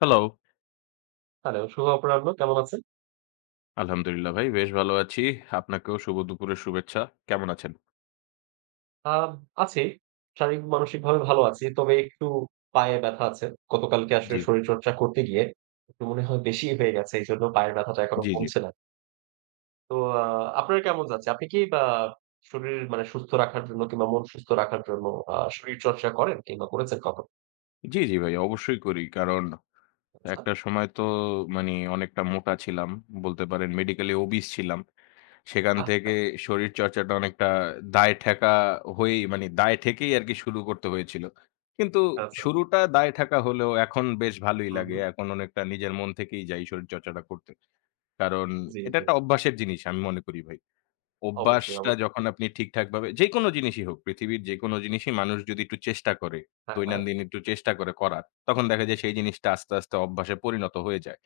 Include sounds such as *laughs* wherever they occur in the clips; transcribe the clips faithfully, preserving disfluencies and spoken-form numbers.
Hello! Hello, শুভ অপরাহ্ন। কেমন আছেন? আলহামদুলিল্লাহ ভাই বেশ ভালো আছি। আপনাকেও শুভ দুপুরের শুভেচ্ছা। কেমন আছেন? আ আছি। শারীরিক মানসিকভাবে ভালো আছি। তবে একটু পায়ে ব্যথা আছে। গতকালকে আসলে জি, শরীরচর্চা করতে গিয়ে একটু মনে হয় বেশিই হয়ে গেছে। এইজন্য পায়ের ব্যথাটা এখনো জি, জি। কমছে না। তো আ আপনার কেমন যাচ্ছে? আপনি কি বা শরীর মানে সুস্থ রাখার জন্য কিংবা মন সুস্থ রাখার জন্য আ শরীরচর্চা করেন কিংবা করেছেন কখনো? জি, জি ভাই অবশ্যই করি। কারণ আচ্ছা, একটা সময় তো মানি অনেকটা মোটা ছিলাম। বলতে পারেন মেডিকেলি ওবিস ছিলাম। সেখান আচ্ছা, থেকে শরীরচর্চাটা অনেকটা দায় ঠেকা হয়েই মানি দায় ঠেকেই আরকি শুরু করতে হয়েছিল। কিন্তু আচ্ছা। শুরুটা দায় ঠেকা হলেও এখন বেশ ভালোই হুম, লাগে। হুম। এখন অনেকটা নিজের মন থেকেই যাই শরীরচর্চাটা করতে। কারণ জি, এটা জি। একটা অভ্যাসের জিনিস আমি মনে করি ভাই। অবশ্যই, অভ্যাসটা অবশ্যই। যখন আপনি ঠিকঠাকভাবে যেকোনো জিনিসই হোক, পৃথিবীর যেকোনো জিনিসই মানুষ যদি একটু চেষ্টা করে, হ্যাঁ, হ্যাঁ। দৈনন্দিন একটু চেষ্টা করে করার, তখন দেখা যায় সেই জিনিসটা আস্তে, আস্তে অভ্যাসে পরিণত হয়ে যায়।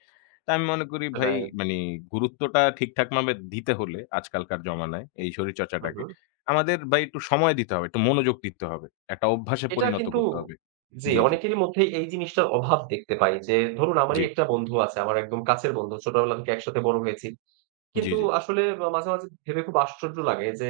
তো আমি মনে করি ভাই সেটাই। মানে গুরুত্বটা ঠিকঠাকভাবে দিতে হলে আজকালকার জমানায় এই হুম, শরীরচর্চাটাকে, হুম। আমাদের ভাই একটু সময় দিতে হবে, একটু মনোযোগ দিতে হবে। একটা অভ্যাসে এটা পরিণত কিন্তু করতে হবে। জি, জি, জি, অনেকেরই মধ্যেই এই জিনিসটার অভাব দেখতে পাই যে ধরুন জি, আমারই একটা বন্ধু আছে, আমার একদম কাছের বন্ধু। ছোটবেলা থেকে একসাথে বড় হয়েছি। জি, কিন্তু জি, আসলে মা মাঝে, মাঝে ভেবে খুব আশ্চর্য লাগে যে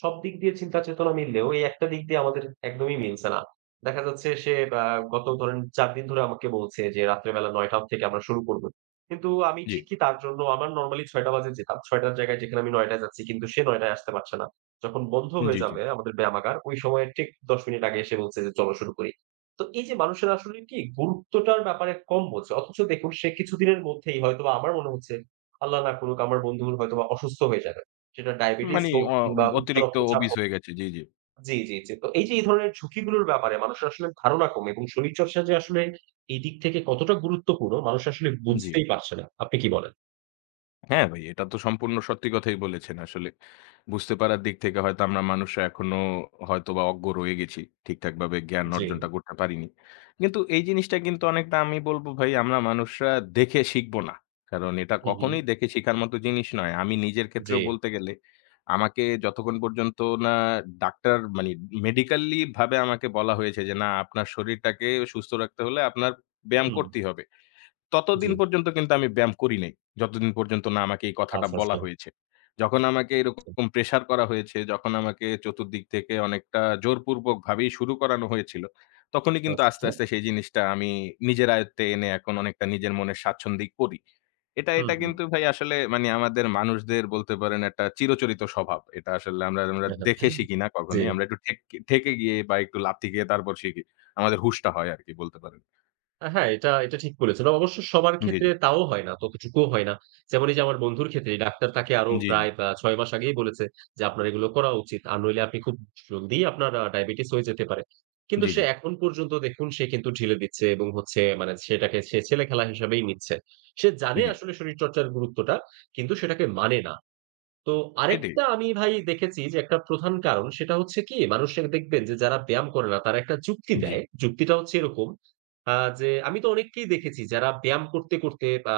সব দিক দিয়ে চিন্তা চেতনা মিললেও এই একটা দিক দিয়ে আমাদের একদমই মিলছে না। দেখা যাচ্ছে সে আ গত ধরেন চার দিন ধরে আমাকে বলছে যে রাত্রে বেলা ৯ঃ শূন্য শূন্য থেকে আমরা শুরু করব। কিন্তু আমি ঠিকই তার জন্য আমার নরমালি ৬ঃ শূন্য শূন্য বাজে যেতাম। ৬ঃ শূন্য শূন্য র জায়গায় যেখানে আমি ৯ঃ শূন্য শূন্য যাচ্ছি কিন্তু সে ৯ঃ শূন্য শূন্য আসতে পারছে না। যখন বন্ধ জি, হয়ে জি, জি। যাবে আমাদের ব্যায়ামাগার ওই সময়ের ঠিক দশ মিনিট আগে এসে বলছে যে চলো শুরু করি। তো এই যে মানুষের আসলে কি গুরুত্বটার ব্যাপারে কম বোঝে। অথচ দেখুন সে কিছুদিনের মধ্যেই হয়তোবা আমার মনে হচ্ছে আল্লাহ না করুক আমার বন্ধু হয়তোবা অসুস্থ হয়ে যাবে। সেটা ডায়াবেটিস মানে হোক অ কিংবা উচ্চ অতিরিক্ত রক্তচাপ obese হোক হয়ে গেছে। জি, জি, জি, জি, জি। তো এই যে এই ধরনের ঝুঁকিগুলোর ব্যাপারে মানুষের আসলে ধারণা কম এবং শরীরচর্চা যে আসলে এই দিক থেকে কতটা গুরুত্বপূর্ণ মানুষ আসলে জি। বুঝতেই পারছে না। আপনি কি বলেন? হ্যাঁ, ভাই এটা তো সম্পূর্ণ সত্যি কথাই বলেছেন আসলে। বুঝতে পারার দিক থেকে হয়তো আমরা মানুষরা এখনো হয়তোবা অজ্ঞ রয়ে গেছি। ঠিকঠাকভাবে জ্ঞান জি। অর্জনটা করতে পারিনি। কিন্তু এই জিনিসটা কিন্তু অনেকটা আমি বলব ভাই আমরা মানুষরা দেখে শিখব না। কারণ এটা হু, হু। কখনোই দেখে শিখার মতো জিনিস নয়। আমি নিজের জি। ক্ষেত্রেও বলতে গেলে আমাকে যতক্ষণ পর্যন্ত না ডাক্তার মানে মেডিকেলি ভাবে আমাকে বলা হয়েছে যে, "না আপনার শরীরটাকে সুস্থ রাখতে হলে আপনার ব্যায়াম হুম। করতেই হবে।" জি। ততদিন পর্যন্ত কিন্তু আমি ব্যায়াম করি নাই। যতদিন পর্যন্ত না আমাকে এই কথাটা আচ্ছা, বলা আচ্ছা। হয়েছে। যখন আমাকে এরকম প্রেশার করা হয়েছে, যখন আমাকে চতুর্দিক থেকে অনেকটা জোরপূর্বকভাবেই শুরু করানো হয়েছিল, তখনই কিন্তু আচ্ছা, আস্তে, আচ্ছা। আস্তে সেই জিনিসটা আমি নিজের আয়ত্তে এনে এখন অনেকটা নিজের মনের স্বাচ্ছন্দ্যেই করি। এটা হুম, এটা হুম। কিন্তু ভাই আসলে মানে আমাদের মানুষদের বলতে পারেন একটা চিরচরিত স্বভাব। এটা আসলে আমরা আমরা দেখে শিখি না জি। কখনোই। আমরা একটু ঠেক ঠেকে গিয়ে বা একটু লাথি খেয়ে তারপর শিখি। আমাদের হুঁশটা হয় আরকি বলতে পারেন। আ হ্যাঁ, এটা এটা ঠিক বলেছেন। অবশ্য সবার জি, ক্ষেত্রে জি। তাও হয় না, ততটুকুও হয় না। যেমন এই যে আমার বন্ধুর ক্ষেত্রে ডাক্তার তাকে আরো জি, জি। প্রায় বা ছয় মাস আগেই বলেছে যে, "আপনার এগুলো করা উচিত। আর নইলে আপনি খুব জলদিই আপনার আ ডায়াবেটিস হয়ে যেতে পারে।" কিন্তু জি, সে জি। এখন পর্যন্ত দেখুন সে কিন্তু ঢিলে দিচ্ছে এবং হচ্ছে মানে সেটাকে সে ছেলেখেলা হিসাবেই নিচ্ছে। সে জানে জি, আসলে শরীরচর্চার গুরুত্বটা, কিন্তু সেটাকে মানে না। তো সেটাই। আরেকটা আমি ভাই দেখেছি যে একটা প্রধান কারণ সেটা হচ্ছে কি মানুষে দেখবেন যে যারা ব্যায়াম করে না তারা একটা যুক্তি জি, জি, দেয়। যুক্তিটা হচ্ছে এরকম আ যে আমি তো অনেককেই দেখেছি যারা ব্যায়াম করতে, করতে আ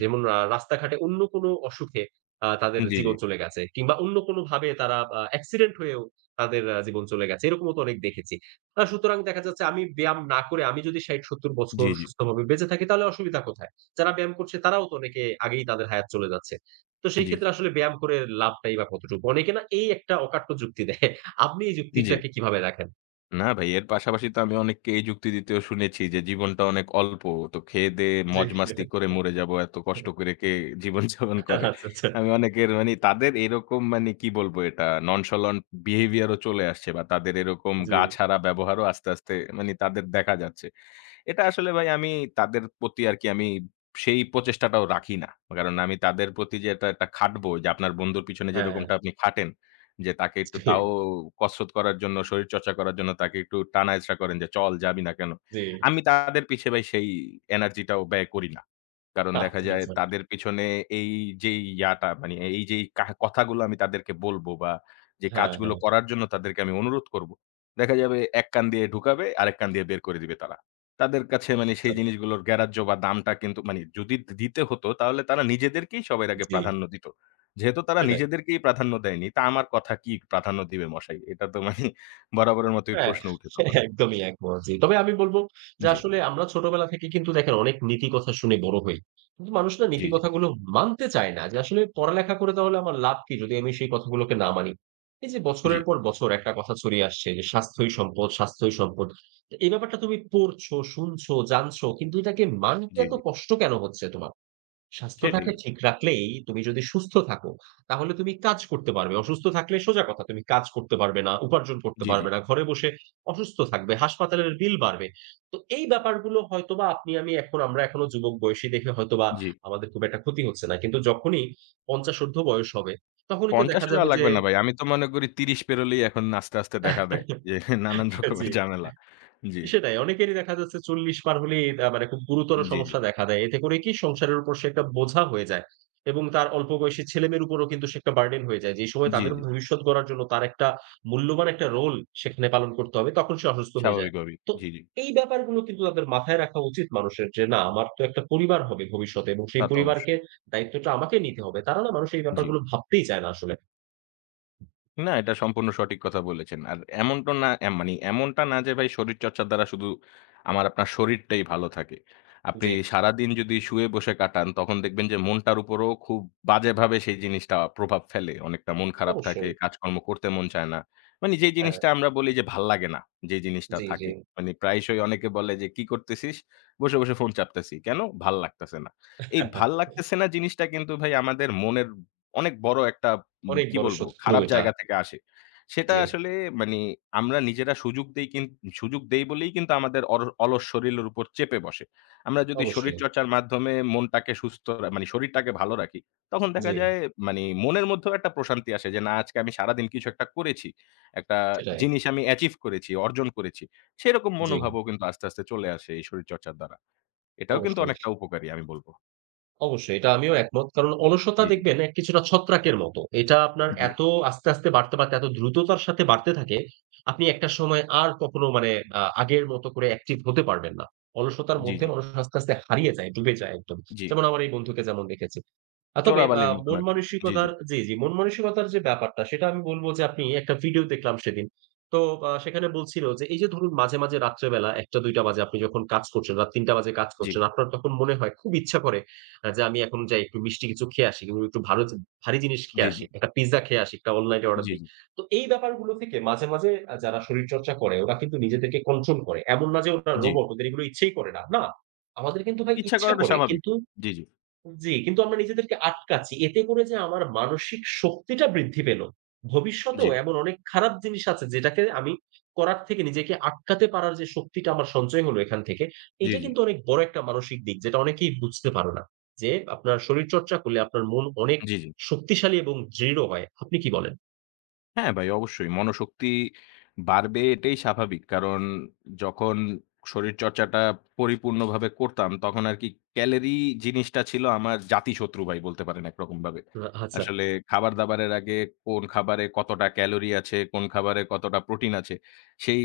যেমন আ রাস্তাঘাটে অন্য কোনো অসুখে আ তাদের জি, জীবন চলে গেছে কিংবা অন্য কোনোভাবে তারা আ অ্যাক্সিডেন্ট হয়েও তাদের আ জীবন চলে গেছে। এরকমও তো অনেক দেখেছি। আ সুতরাং দেখা যাচ্ছে আমি ব্যায়াম না করে আমি যদি ষাট সত্তর বছর জি, জি, সুস্থভাবে বেঁচে থাকি তাহলে অসুবিধা কোথায়? যারা ব্যায়াম করছে তারাও তো অনেকে আগেই তাদের হায়াত চলে যাচ্ছে। তো সেই জি, ক্ষেত্রে আসলে ব্যায়াম করে লাভটাই বা কতটুকু? অনেকে না এই একটা অকাট্য যুক্তি দেয়। আপনি এই জি। যুক্তিটাকে কিভাবে দেখেন? না ভাই এর পাশাপাশি তো আমি অনেককে এই যুক্তি দিতেও শুনেছি যে জীবনটা অনেক অল্প। তো খেয়ে-দেয়ে মজ-মাস্তি জি। করে মরে যাবো। এত কষ্ট করে কে জীবনযাপন করে। আচ্ছা, আচ্ছা। আমি অনেকের মানে তাদের এরকম মানে কি বলবো এটা nonchalant behavior ও চলে আসছে বা তাদের এরকম জি। গা ছাড়া ব্যবহারও আস্তে, আস্তে মানে তাদের দেখা যাচ্ছে। এটা আসলে ভাই আমি তাদের প্রতি আরকি আমি সেই প্রচেষ্টাটাও রাখি না। কারণ আমি তাদের প্রতি যে এটা একটা খাটবো যে আপনার বন্ধুর পিছনে হ্যাঁ, যেরকমটা আপনি খাটেন, যে তাকে একটু জি, তাও কসরত করার জন্য, শরীরচর্চা করার জন্য তাকে একটু টানা-হেচড়া করেন যে, "চল, যাবি না কেন?" জি। আমি তাদের পিছে ভাই সেই এনার্জিটাও ব্যয় করি না। কারণ দেখা আচ্ছা, যায় আচ্ছা। তাদের পিছনে এই যেই ইয়াটা মানে এই যেই কাহ কথাগুলো আমি তাদেরকে বলবো বা যে হ্যাঁ, কাজগুলো হ্যাঁ। করার জন্য তাদেরকে আমি অনুরোধ করব, দেখা যাবে এক কান দিয়ে ঢুকাবে, আরেক কান দিয়ে বের করে দিবে তারা। তাদের কাছে মানে আচ্ছা, সেই জিনিসগুলোর গ্রাহ্য বা দামটা কিন্তু মানে যদি দি দিতে হতো তাহলে তারা নিজেদেরকেই সবার আগে জি। প্রাধান্য দিত। যেহেতু তারা সেটাই। নিজেদেরকেই প্রাধান্য দেয়নি, তা আমার কথা কি প্রাধান্য দিবে মশাই? এটা তো মানে *laughs* বরাবরের মতোই হ্যাঁ, প্রশ্ন উঠে হ্যাঁ, তখন। একদমই একমত। জি। তবে আমি বলব যে জি, আসলে আমরা ছোটবেলা থেকে কিন্তু দেখেন অনেক নীতি কথা শুনে বড় হই। কিন্তু মানুষ না জি, নীতি জি, কথাগুলো মানতে চায় না। যে আসলে পড়ালেখা করে তাহলে আমার লাভ কি যদি আমি সেই কথাগুলোকে না মানি? এই যে জি, বছরের পর বছর একটা কথা ছড়িয়ে আসছে যে স্বাস্থ্যই সম্পদ, স্বাস্থ্যই সম্পদ। তো এই ব্যাপারটা তুমি পড়ছো, শুনছো, জানছো কিন্তু এটাকে মানতে জি, এত জি। কষ্ট কেন হচ্ছে তোমার? সেটাই। স্বাস্থ্যটাকে ঠিক রাখলেই তুমি যদি সুস্থ থাকো, তাহলে তুমি কাজ করতে পারবে। অসুস্থ থাকলে সোজা কথা তুমি কাজ করতে পারবে না, উপার্জন করতে জি, জি, পারবে না। ঘরে বসে অসুস্থ থাকবে, হাসপাতালের বিল বাড়বে। তো এই ব্যাপারগুলো হয়তোবা আপনি আমি এখন আমরা এখনো যুবক বয়সী দেখে হয়তোবা জি। আমাদের খুব একটা ক্ষতি হচ্ছে না। কিন্তু যখনই পঞ্চাশ ঊর্ধ্ব বয়স হবে, তখনই তো পঞ্চাশ দেখা ও যাবে যাওয়া যে লাগবে না ভাই। আমি তো মনে করি ত্রিশ পেরোলেই এখন আস্তে, আস্তে দেখা দেয় যে *laughs* নানান *laughs* জি। রকমের ঝামেলা। জি, সেটাই। অনেকেরই দেখা যাচ্ছে চল্লিশ পার হলেই আ মানে খুব জি, গুরুতর জি, সমস্যা দেখা দেয়। এতে করে কি সংসারের উপর সে একটা বোঝা হয়ে যায় এবং তার অল্প বয়সী ছেলেমেয়ের উপরও কিন্তু সে একটা বার্ডেন হয়ে যায়। যে সময় জি, তাদের জি। ভবিষ্যৎ গড়ার জন্য তার একটা মূল্যবান একটা রোল সেখানে পালন করতে হবে, তখন সে অসুস্থ হয়ে যায়। স্বাভাবিকভাবেই। তো জি, জি। এই ব্যাপারগুলো কিন্তু তাদের মাথায় রাখা উচিত মানুষের যে, "না, আমার তো একটা পরিবার হবে ভবিষ্যতে এবং তা সেই তো পরিবারকে অবশ্যই। দায়িত্বটা আমাকে নিতে হবে।" তারা না মানুষ এই জি। ব্যাপারগুলো ভাবতেই চায় না আসলে। না, এটা সম্পূর্ণ সঠিক কথা বলেছেন। আর এমনটা না এ মানে এমনটা না যে ভাই শরীরচর্চার দ্বারা শুধু আমার আপনার শরীরটাই ভালো থাকে। আপনি জি, সারাদিন যদি শুয়ে বসে কাটান তখন দেখবেন যে মনটার উপরেও খুব বাজেভাবে সেই জিনিসটা প্রভাব ফেলে। অনেকটা মন খারাপ থাকে, অবশ্যই। কাজকর্ম করতে মন চায় না। মানে যে হ্যাঁ, জিনিসটা আমরা বলি যে ভাল লাগে না, যে জিনিসটা জি, জি। থাকে। মানে প্রায়শই অনেকে বলে যে, "কি করতেছিস?" "বসে, বসে ফোন চাপতেছি।" "কেন?" "ভাল লাগতেছে না।" এই ভাল *laughs* লাগতেছে না জিনিসটা কিন্তু ভাই আমাদের মনের অনেক বড় একটা উম অনেক কি বড় বলবো? শত্রু খারাপ এটা। জায়গা থেকে আসে। সেটা জি, আসলে মানে আমরা নিজেরা সুযোগ দেই কিন সুযোগ দেই বলেই কিন্তু আমাদের অর অলস শরীরের উপর চেপে বসে। আমরা যদি অবশ্যই। শরীরচর্চার মাধ্যমে মনটাকে সুস্থ রা মানে শরীরটাকে ভালো রাখি, তখন জি, দেখা যায় মানে মনের মধ্যেও একটা প্রশান্তি আসে যে, "না আজকে আমি সারাদিন কিছু একটা করেছি। একটা সেটাই। জিনিস আমি অ্যাচিভ করেছি, অর্জন করেছি।" সেরকম জি, মনোভাবও কিন্তু আস্তে, আস্তে চলে আসে এই শরীরচর্চার দ্বারা। এটাও কিন্তু অবশ্যই। অনেকটা উপকারী আমি বলব। অবশ্যই এটা আমিও একমত। কারণ অলসতা জি, জি। দেখবেন এক কিছুটা ছত্রাকের মতো। এটা আপনার জি, এত আস্তে, আস্তে বাড়তে, বাড়তে এত দ্রুততার সাথে বাড়তে থাকে, আপনি একটা সময় আর কখনো মানে আ আগের মতো করে অ্যাক্টিভ হতে পারবেন না। অলসতার জি, মধ্যে জি, মানুষ আস্তে, আস্তে হারিয়ে যায়, ডুবে যায় একদম। জি। যেমন আমার এই বন্ধুকে যেমন দেখেছি। আ তবে আ চোরাবালির মতন মন আরকি। জি, জি, মানসিকতার জি, জি মন মানসিকতার যে ব্যাপারটা সেটা আমি বলব যে আপনি একটা ভিডিও দেখলাম সেদিন। তো আ সেখানে বলছিল যে এই যে ধরুন মাঝে, মাঝে রাত্রেবেলা ১ঃ০০-২ঃ শূন্য শূন্য বাজে আপনি যখন কাজ করছেন, রাত ৩ঃ শূন্য শূন্য বাজে কাজ জি। করছেন, আপনার তখন মনে হয় খুব ইচ্ছা করে আ যে আমি এখন যাই একটু মিষ্টি কিছু খেয়ে আসি কিংবা একটু ভারো ভারী জিনিস জি, খেয়ে জি, আসি। একটা পিজ্জা খেয়ে আসি, একটা অনলাইনে অর্ডার জি, দিই। জি, তো এই ব্যাপারগুলো থেকে মাঝে, মাঝে আ যারা শরীরচর্চা করে ওরা কিন্তু নিজেদেরকে কন্ট্রোল করে। এমন না যে ওরা জি। রোবট ওদের এগুলো ইচ্ছেই করে না। না, আমাদের কিন্তু ভাই ইচ্ছা ইচ্ছা করাটা করে স্বাভাবিক। কিন্তু জি, জি, জি, কিন্তু আমরা নিজেদেরকে আটকাচ্ছি। এতে করে যে আমার মানসিক শক্তিটা বৃদ্ধি পেল। জি, ভবিষ্যতেও এমন অনেক খারাপ জিনিস আছে যেটাকে আমি করার থেকে নিজেকে আটকাতে পারার যে শক্তিটা আমার সঞ্চয় হলো এখান থেকে, জি, এটা জি, কিন্তু অনেক বড় একটা মানসিক দিক যেটা অনেকেই বুঝতে পারে না। যে আপনার শরীরচর্চা করলে আপনার মন অনেক জি, জি। শক্তিশালী এবং দৃঢ় হয়। আপনি কি বলেন? হ্যাঁ ভাই, অবশ্যই। মনোশক্তি বাড়বে এটাই স্বাভাবিক। কারণ যখন শরীরচর্চাটা পরিপূর্ণভাবে করতাম, তখন আরকি ক্যালোরি জিনিসটা ছিল আমার জাতিশত্রু ভাই বলতে পারেন একরকমভাবে। আ আচ্ছা। আসলে খাবার-দাবারের আগে কোন খাবারে কতটা ক্যালোরি আছে, কোন খাবারে কতটা প্রোটিন আছে, সেই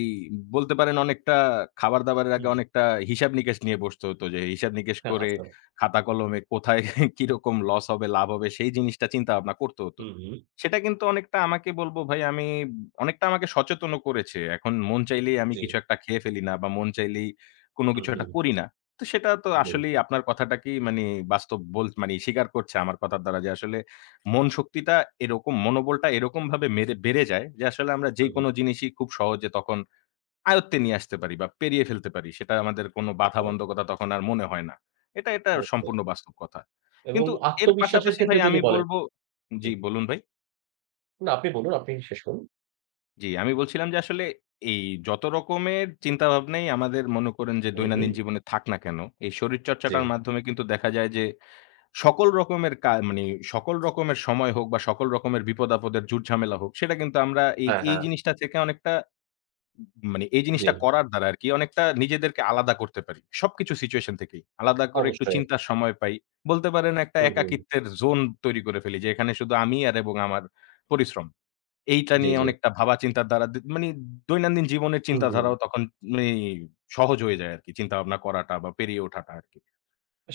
বলতে পারেন অনেকটা খাবার-দাবারের আগে হুম। অনেকটা হিসাব-নিকেশ নিয়ে বসতে হতো যে, হিসাব-নিকেশ হ্যাঁ, করে আচ্ছা। খাতা-কলমে কোথায় *laughs* কিরকম লস হবে, লাভ হবে সেই জিনিসটা চিন্তা ভাবনা করতে হতো। হুম, হুম। সেটা কিন্তু অনেকটা আমাকে বলব ভাই আমি অনেকটা আমাকে সচেতনও করেছে। এখন মন চাইলেই আমি জি। কিছু একটা খেয়ে ফেলি না বা মন চাইলেই কোনো হুম, কিছু একটা হুম। করি না। তো সেটা তো জি। আসলেই আপনার কথাটাকেই মানে বাস্তব বল মানি স্বীকার করছে আমার কথার দ্বারা যে আসলে মন শক্তিটা এরকম মনোবলটা এরকমভাবে মেরে বেড়ে যায় যে আসলে আমরা হুম, হুম। যেকোনো জিনিসই খুব সহজে তখন আয়ত্তে নিয়ে আসতে পারি বা পেরিয়ে ফেলতে পারি। সেটা আমাদের কোনো রাইট। বাধাবন্ধকতা তখন আর মনে হয় না। এটা, এটা অবশ্যই। সম্পূর্ণ বাস্তব কথা। এবং কিন্তু এর আত্মবিশ্বাসের পাশাপাশি ক্ষেত্রে ভাই যদি আমি বলেন বলব জি। জি বলুন ভাই। না আপনি বলুন, আপনি শেষ করুন। জি, আমি বলছিলাম যে আসলে এই যত রকমের চিন্তাভাবনাই আমাদের মনে করেন যে হুম, হুম। দৈনন্দিন জীবনে থাক না কেন, এই জি। শরীরচর্চাটার মাধ্যমে কিন্তু দেখা যায় যে সকল রকমের কা মানে সকল রকমের সময় হোক বা সকল রকমের বিপদ-আপদের ঝুট-ঝামেলা হোক সেটা কিন্তু আমরা এই, হ্যাঁ, এই হ্যাঁ। জিনিসটা থেকে অনেকটা মানে এই জি। জিনিসটা করার দ্বারা আরকি অনেকটা নিজেদেরকে আলাদা করতে পারি। সবকিছু সিচুয়েশন থেকেই। আলাদা করে একটু অবশ্যই। চিন্তার সময় পাই। বলতে পারেন একটা হুম, হুম। একাকিত্বের জোন তৈরি করে ফেলি যে এখানে শুধু আমি আর এবং আমার পরিশ্রম। এইটা জি, নিয়ে জি। অনেকটা ভাবা চিন্তার দ্বারা দ মানি দৈনন্দিন জীবনের হুম, হুম। চিন্তাধারাও তখন মানি সহজ হয়ে যায় আরকি। চিন্তাভাবনা করাটা বা পেরিয়ে ওঠাটা আরকি।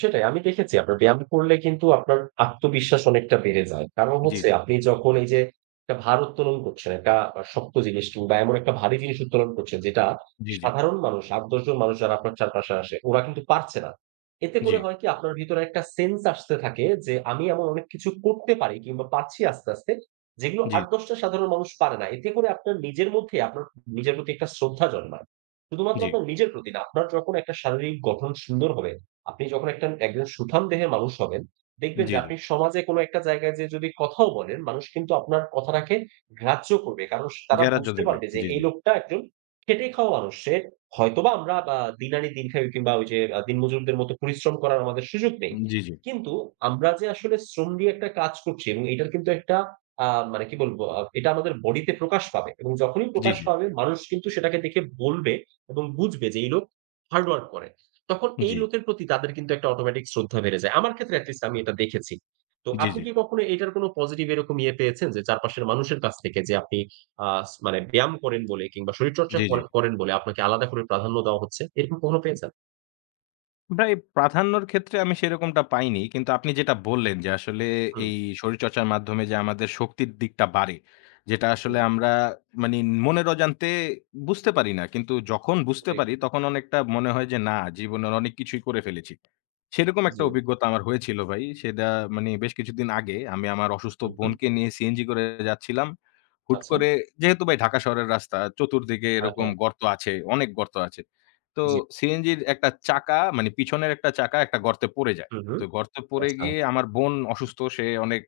সেটাই আমি দেখেছি আপনার ব্যায়াম করলে কিন্তু আপনার আত্মবিশ্বাস অনেকটা বেড়ে যায়। কারণ জি, হচ্ছে জি, আপনি যখন এই যে একটা ভার উত্তোলন করছেন, একটা আ শক্ত জিনিস কিংবা এমন একটা ভারী জিনিস উত্তোলন করছেন যেটা জি, জি, সাধারণ মানুষ আট দশ জন মানুষ যারা আপনার চারপাশে আসে ওরা কিন্তু পারছে না। এতে জি, করে হয় কি আপনার ভিতরে একটা সেন্স আসতে থাকে যে আমি এমন অনেক কিছু করতে পারি কিংবা পারছি আস্তে, আস্তে যেগুলো জি, আট দশ টা সাধারণ মানুষ পারে না। এতে করে আপনার নিজের মধ্যে আপনার নিজের প্রতি একটা শ্রদ্ধা জন্মায়। শুধুমাত্র জি, আপনার নিজের প্রতি না, আপনার যখন একটা শারীরিক গঠন সুন্দর হবে আপনি যখন একটা একজন সুঠাম দেহের মানুষ হবেন, দেখবেন জি, যে জি, আপনি সমাজে কোনো একটা জায়গায় যেয়ে যদি কথাও বলেন, মানুষ কিন্তু আপনার কথাটাকে গ্রাহ্য করবে। কারণ স তারা জ্ঞেরাজ্য বুঝতে দেবে। পারবে যে জি, এই জি, লোকটা একজন খেটে খাওয়া মানুষ। সে হয়তোবা আমরা বা দিনানি দিনখাই কিংবা ওই যে আ দিনমজুরদের মতো পরিশ্রম করার আমাদের সুযোগ নেই। জি, জি, কিন্তু আমরা যে আসলে শ্রম দিয়ে একটা কাজ করছি এবং এটার কিন্তু একটা আ মানে কি বলবো? আ এটা আমাদের বডিতে প্রকাশ পাবে এবং যখনই জি, প্রকাশ জি, পাবে মানুষ কিন্তু সেটাকে দেখে বলবে এবং বুঝবে যে এই লোক হার্ড ওয়ার্ক করে। তখন এই জি, লোকের প্রতি তাদের কিন্তু একটা অটোমেটিক শ্রদ্ধা বেড়ে যায়। আমার ক্ষেত্রে এট লিস্ট আমি এটা দেখেছি। তো জি, আপনি জি। কি কখনো এটার কোনো পজিটিভ এরকম ইয়ে পেয়েছেন যে চারপাশের মানুষের কাছ থেকে যে আপনি আ স মানে ব্যায়াম করেন বলে কিংবা শরীরচর্চা জি কর করেন বলে আপনাকে আলাদা করে প্রাধান্য দেওয়া হচ্ছে। এরকম কখনো পেয়েছেন? ভাই প্রাধান্যর ক্ষেত্রে আমি সেরকমটা পাইনি। কিন্তু আপনি যেটা বললেন যে আসলে হুম, এই শরীরচর্চার মাধ্যমে যে আমাদের শক্তির দিকটা বাড়ে, যেটা আসলে হুম। আমরা মানি মনের অজান্তে বুঝতে পারি না। কিন্তু যখন বুঝতে জি, পারি তখন অনেকটা মনে হয় যে না জীবনের অনেক কিছুই করে ফেলেছি। সেরকম একটা জি। অভিজ্ঞতা আমার হয়েছিল ভাই। সেটা মানি বেশ কিছুদিন আগে আমি আমার অসুস্থ হুম, হুম। বোনকে নিয়ে সিএনজি করে যাচ্ছিলাম। হুট আচ্ছা। করে যেহেতু ভাই ঢাকা শহরের রাস্তা চতুর্দিকে হ্যাঁ, এরকম হ্যাঁ। গর্ত আছে, অনেক গর্ত আছে। তো জি। সিএনজির একটা চাকা মানে পিছনের একটা চাকা একটা গর্তে পড়ে যায়। হুম, হুম। তো গর্তে পড়ে আচ্ছা। গিয়ে আমার বোন অসুস্থ। সে অনেক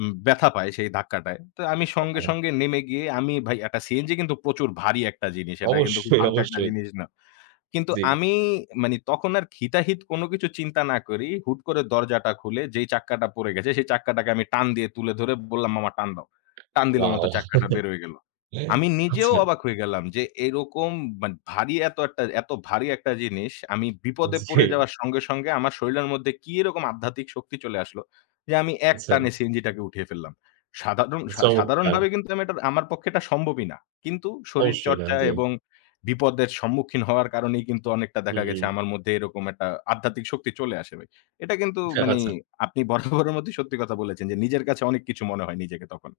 উম ব্যথা পায় সেই ধাক্কাটায়। তো আমি সঙ্গে, ওয়াও! সঙ্গে নেমে গিয়ে আমি ভাই একটা সিএনজি কিন্তু প্রচুর ভারী একটা জিনিস। এটা কিন্তু খুব অবশ্যই, হালকা একটা অবশ্যই। জিনিস না। কিন্তু জি। আমি মানে তখন আর হিতাহিত কোনো কিছু চিন্তা না করি, হুট করে দরজাটা খুলে যেই চাক্কাটা পড়ে গেছে, সেই চাক্কাটাকে আমি টান দিয়ে তুলে ধরে বললাম, "মামা টান দাও।" টান দিলাম মাত্র ওয়াও! চাক্কাটা বের হয়ে গেল। আমি নিজেও আচ্ছা। অবাক হয়ে গেলাম যে এরকম মানে ভারী এত একটা এত ভারী একটা জিনিস আমি বিপদে জি। পড়ে যাওয়ার সঙ্গে, সঙ্গে আমার শরীরের মধ্যে কি এরকম আধ্যাত্মিক শক্তি চলে আসলো যে আমি এক আচ্ছা। টানে সিএনজিটাকে উঠিয়ে ফেললাম। সাধারণ সা চমৎকার। সাধারণভাবে কিন্তু আমি এটা আমার পক্ষে এটা সম্ভবই না। কিন্তু অবশ্যই না। শরীরচর্চা জি। এবং বিপদের সম্মুখীন হওয়ার কারণেই কিন্তু অনেকটা হুম, দেখা গেছে হুম। আমার মধ্যে এরকম একটা আধ্যাত্মিক শক্তি চলে আসে ভাই। এটা কিন্তু মানি আচ্ছা। আপনি বরাবরের মধ্যেই সত্যি কথা বলেছেন যে নিজের কাছে অনেক কিছু মনে হয় নিজেকে তখন।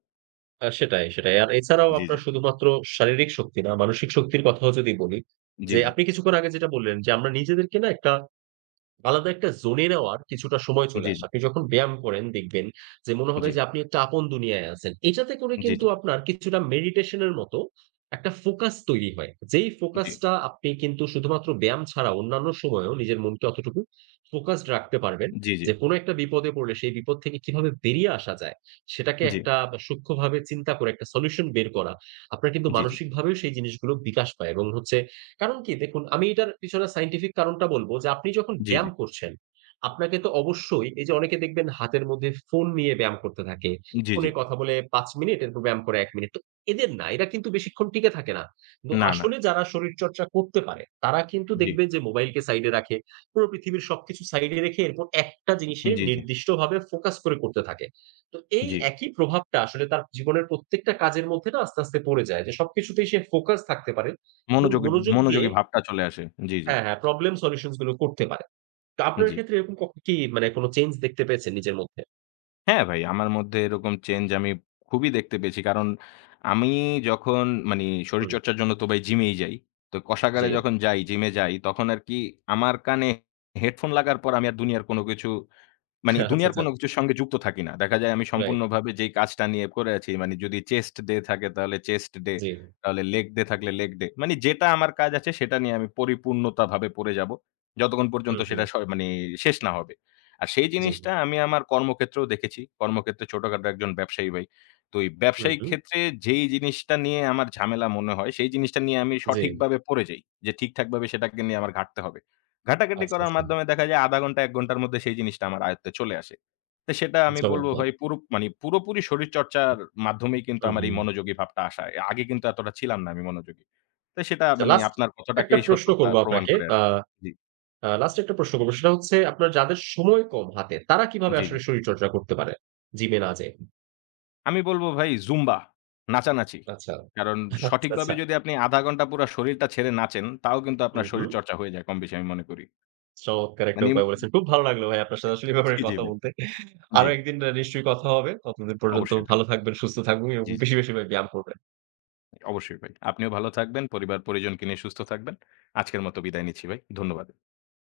আ সেটাই, সেটাই। আর এছাড়াও জি, জি। আপনার শুধুমাত্র শারীরিক শক্তি না, মানসিক শক্তির কথাও যদি বলি, জি, যে জি। আপনি কিছুক্ষণ আগে যেটা বললেন যে আমরা নিজেদেরকে না একটা আলাদা একটা জোনে নেওয়ার কিছুটা সময় চলে জি, আসে। জি। আপনি যখন ব্যায়াম করেন দেখবেন যে মনে হবে জি, জি। যে আপনি একটা আপন দুনিয়ায় আছেন। এটাতে করে জি, জি, কিন্তু জি। আপনার কিছুটা মেডিটেশন এর মতো একটা ফোকাস তৈরি হয়। যেই জি, ফোকাসটা আপনি কিন্তু শুধুমাত্র ব্যায়াম ছাড়া অন্যান্য সময়েও নিজের মনকে অতটুকু ফোকাসড রাখতে পারবেন। জি, জি। যে কোনো একটা বিপদে পড়লে সেই বিপদ থেকে কিভাবে বেরিয়ে আসা যায় সেটাকে একটা সূক্ষ্মভাবে চিন্তা করে একটা সলিউশন বের করা। আপনার কিন্তু মানসিকভাবেও সেই জিনিসগুলো বিকাশ পায় এবং হচ্ছে কারণ কি দেখুন, আমি এটার পিছনে সায়েন্টিফিক কারণটা বলব যে আপনি যখন জি, জি। ব্যায়াম করছেন, আপনাকে তো অবশ্যই এই যে অনেকে দেখবেন হাতের মধ্যে ফোন নিয়ে ব্যায়াম করতে থাকে। জি, জি। ফোনে কথা বলে পাঁচ মিনিট এরপর ব্যায়াম করে এক মিনিট। তো এদের না, এরা কিন্তু বেশিক্ষণ টিকে থাকে না। কিন্তু না, না। আসলে যারা শরীরচর্চা করতে পারে, তারা কিন্তু জি। দেখবেন যে মোবাইলকে সাইডে রাখে। পুরো পৃথিবীর সবকিছু সাইডে রেখে এরপর একটা জিনিসে জি, জি। নির্দিষ্টভাবে ফোকাস করে করতে থাকে। তো এই জি। একই প্রভাবটা আসলে তার জীবনের প্রত্যেকটা কাজের মধ্যে না আস্তে, আস্তে পড়ে যায়। যে সবকিছুতেই সে ফোকাস থাকতে পারে। এবং মনোযোগী মনোযোগ দিয়ে মনোযোগী ভাবটা চলে আসে। জি, জি। হ্যাঁ, হ্যাঁ, প্রবলেম সলিউশনস গুলো করতে পারে। তো আপনার জি। ক্ষেত্রে এরকম কখ কি মানে কোন চেঞ্জ দেখতে পেয়েছেন নিজের মধ্যে? হ্যাঁ ভাই, আমার মধ্যে এরকম চেঞ্জ আমি খুবই দেখতে পেয়েছি। কারণ আমি যখন মানি হুম, শরীরচর্চার জন্য তো ভাই জিমেই যাই। তো কষাগারে জি। যখন যাই, জিমে যাই তখন আরকি আমার কানে হেডফোন লাগার পর আমি আর দুনিয়ার কোনো কিছু মানে *laughs* আচ্ছা, দুনিয়ার আচ্ছা। কোনো কিছুর সঙ্গে যুক্ত থাকি না। দেখা যায় আমি রাইট। সম্পূর্ণভাবে যেই কাজটা নিয়ে করে আছি মানে যদি চেস্ট ডে থাকে তাহলে চেস্ট ডে, জি। তাহলে লেগ ডে থাকলে লেগ ডে। মানে যেটা আমার কাজ আছে সেটা নিয়ে আমি পরিপূর্ণতাভাবে পড়ে যাব। যতক্ষণ পর্যন্ত হুম, হুম। সেটা স মানে শেষ না হবে। আর সেই জি। জিনিসটা আমি আমার কর্মক্ষেত্রেও দেখেছি। কর্মক্ষেত্রে ছোটখাটো একজন ব্যবসায়ী ভাই। তো এই হুম, ব্যবসায়িক হুম। ক্ষেত্রে যেই জিনিসটা নিয়ে আমার ঝামেলা মনে হয় সেই জিনিসটা নিয়ে আমি জি। সঠিকভাবে পড়ে যাই। যে ঠিকঠাকভাবে সেটাকে নিয়ে আমার ঘাঁটতে হবে। ঘাটাঘাটি আচ্ছা, করার আচ্ছা। মাধ্যমে দেখা যায় আধ ঘন্টা এক ঘন্টার মধ্যে সেই জিনিসটা আমার আয়ত্তে চলে আসে। তো সেটা আমি বলব চমৎকার। ভাই পুরো মানে পুরোপুরি শরীরচর্চার মাধ্যমেই কিন্তু হুম, আমার এই হুম। মনোযোগী ভাবটা আসা। এ আগে কিন্তু এতটা ছিলাম না আমি মনোযোগী। তো সেটা আচ্ছা মানে লাস্ট আপনার একটা কথাটাকেই প্রশ্ন সত্যতা করব প্রমাণ আপনাকে। করে আ আরকি। জি, আ লাস্ট একটা প্রশ্ন করব। সেটা হচ্ছে আপনার যাদের সময় কম হাতে তারা কিভাবে জি, জি। আসলে শরীরচর্চা করতে পারে জিমে না যেয়ে? আমি বলব ভাই জুম্বা, নাচানাচি। আচ্ছা। কারণ *laughs* আচ্ছা, সঠিকভাবে আচ্ছা। যদি আপনি আধ ঘন্টা পুরা শরীরটা ছেড়ে নাচেন, তাও কিন্তু হুম, আপনার হুম। শরীরচর্চা হয়ে যায় কমবেশি আমি মনে করি। চমৎকার একটা মানে উপায় বলেছেন। খুব ভালো লাগলো ভাই আপনার সাথে আসলে এই ব্যাপারে জি, জি কথা ভাই। বলতে। জি, আরো একদিন আ নিশ্চয়ই কথা হবে। ততদিন পর্যন্ত অবশ্যই ভাই। ভালো থাকবেন, সুস্থ থাকবেন এবং জি, জি। বেশি, বেশি ভাই ব্যায়াম করবেন। অবশ্যই ভাই। আপনিও ভালো থাকবেন। পরিবার-পরিজনকে নিয়ে সুস্থ থাকবেন। আজকের মতো বিদায় নিচ্ছি ভাই। ধন্যবাদ।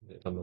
জি ধন্যবাদ।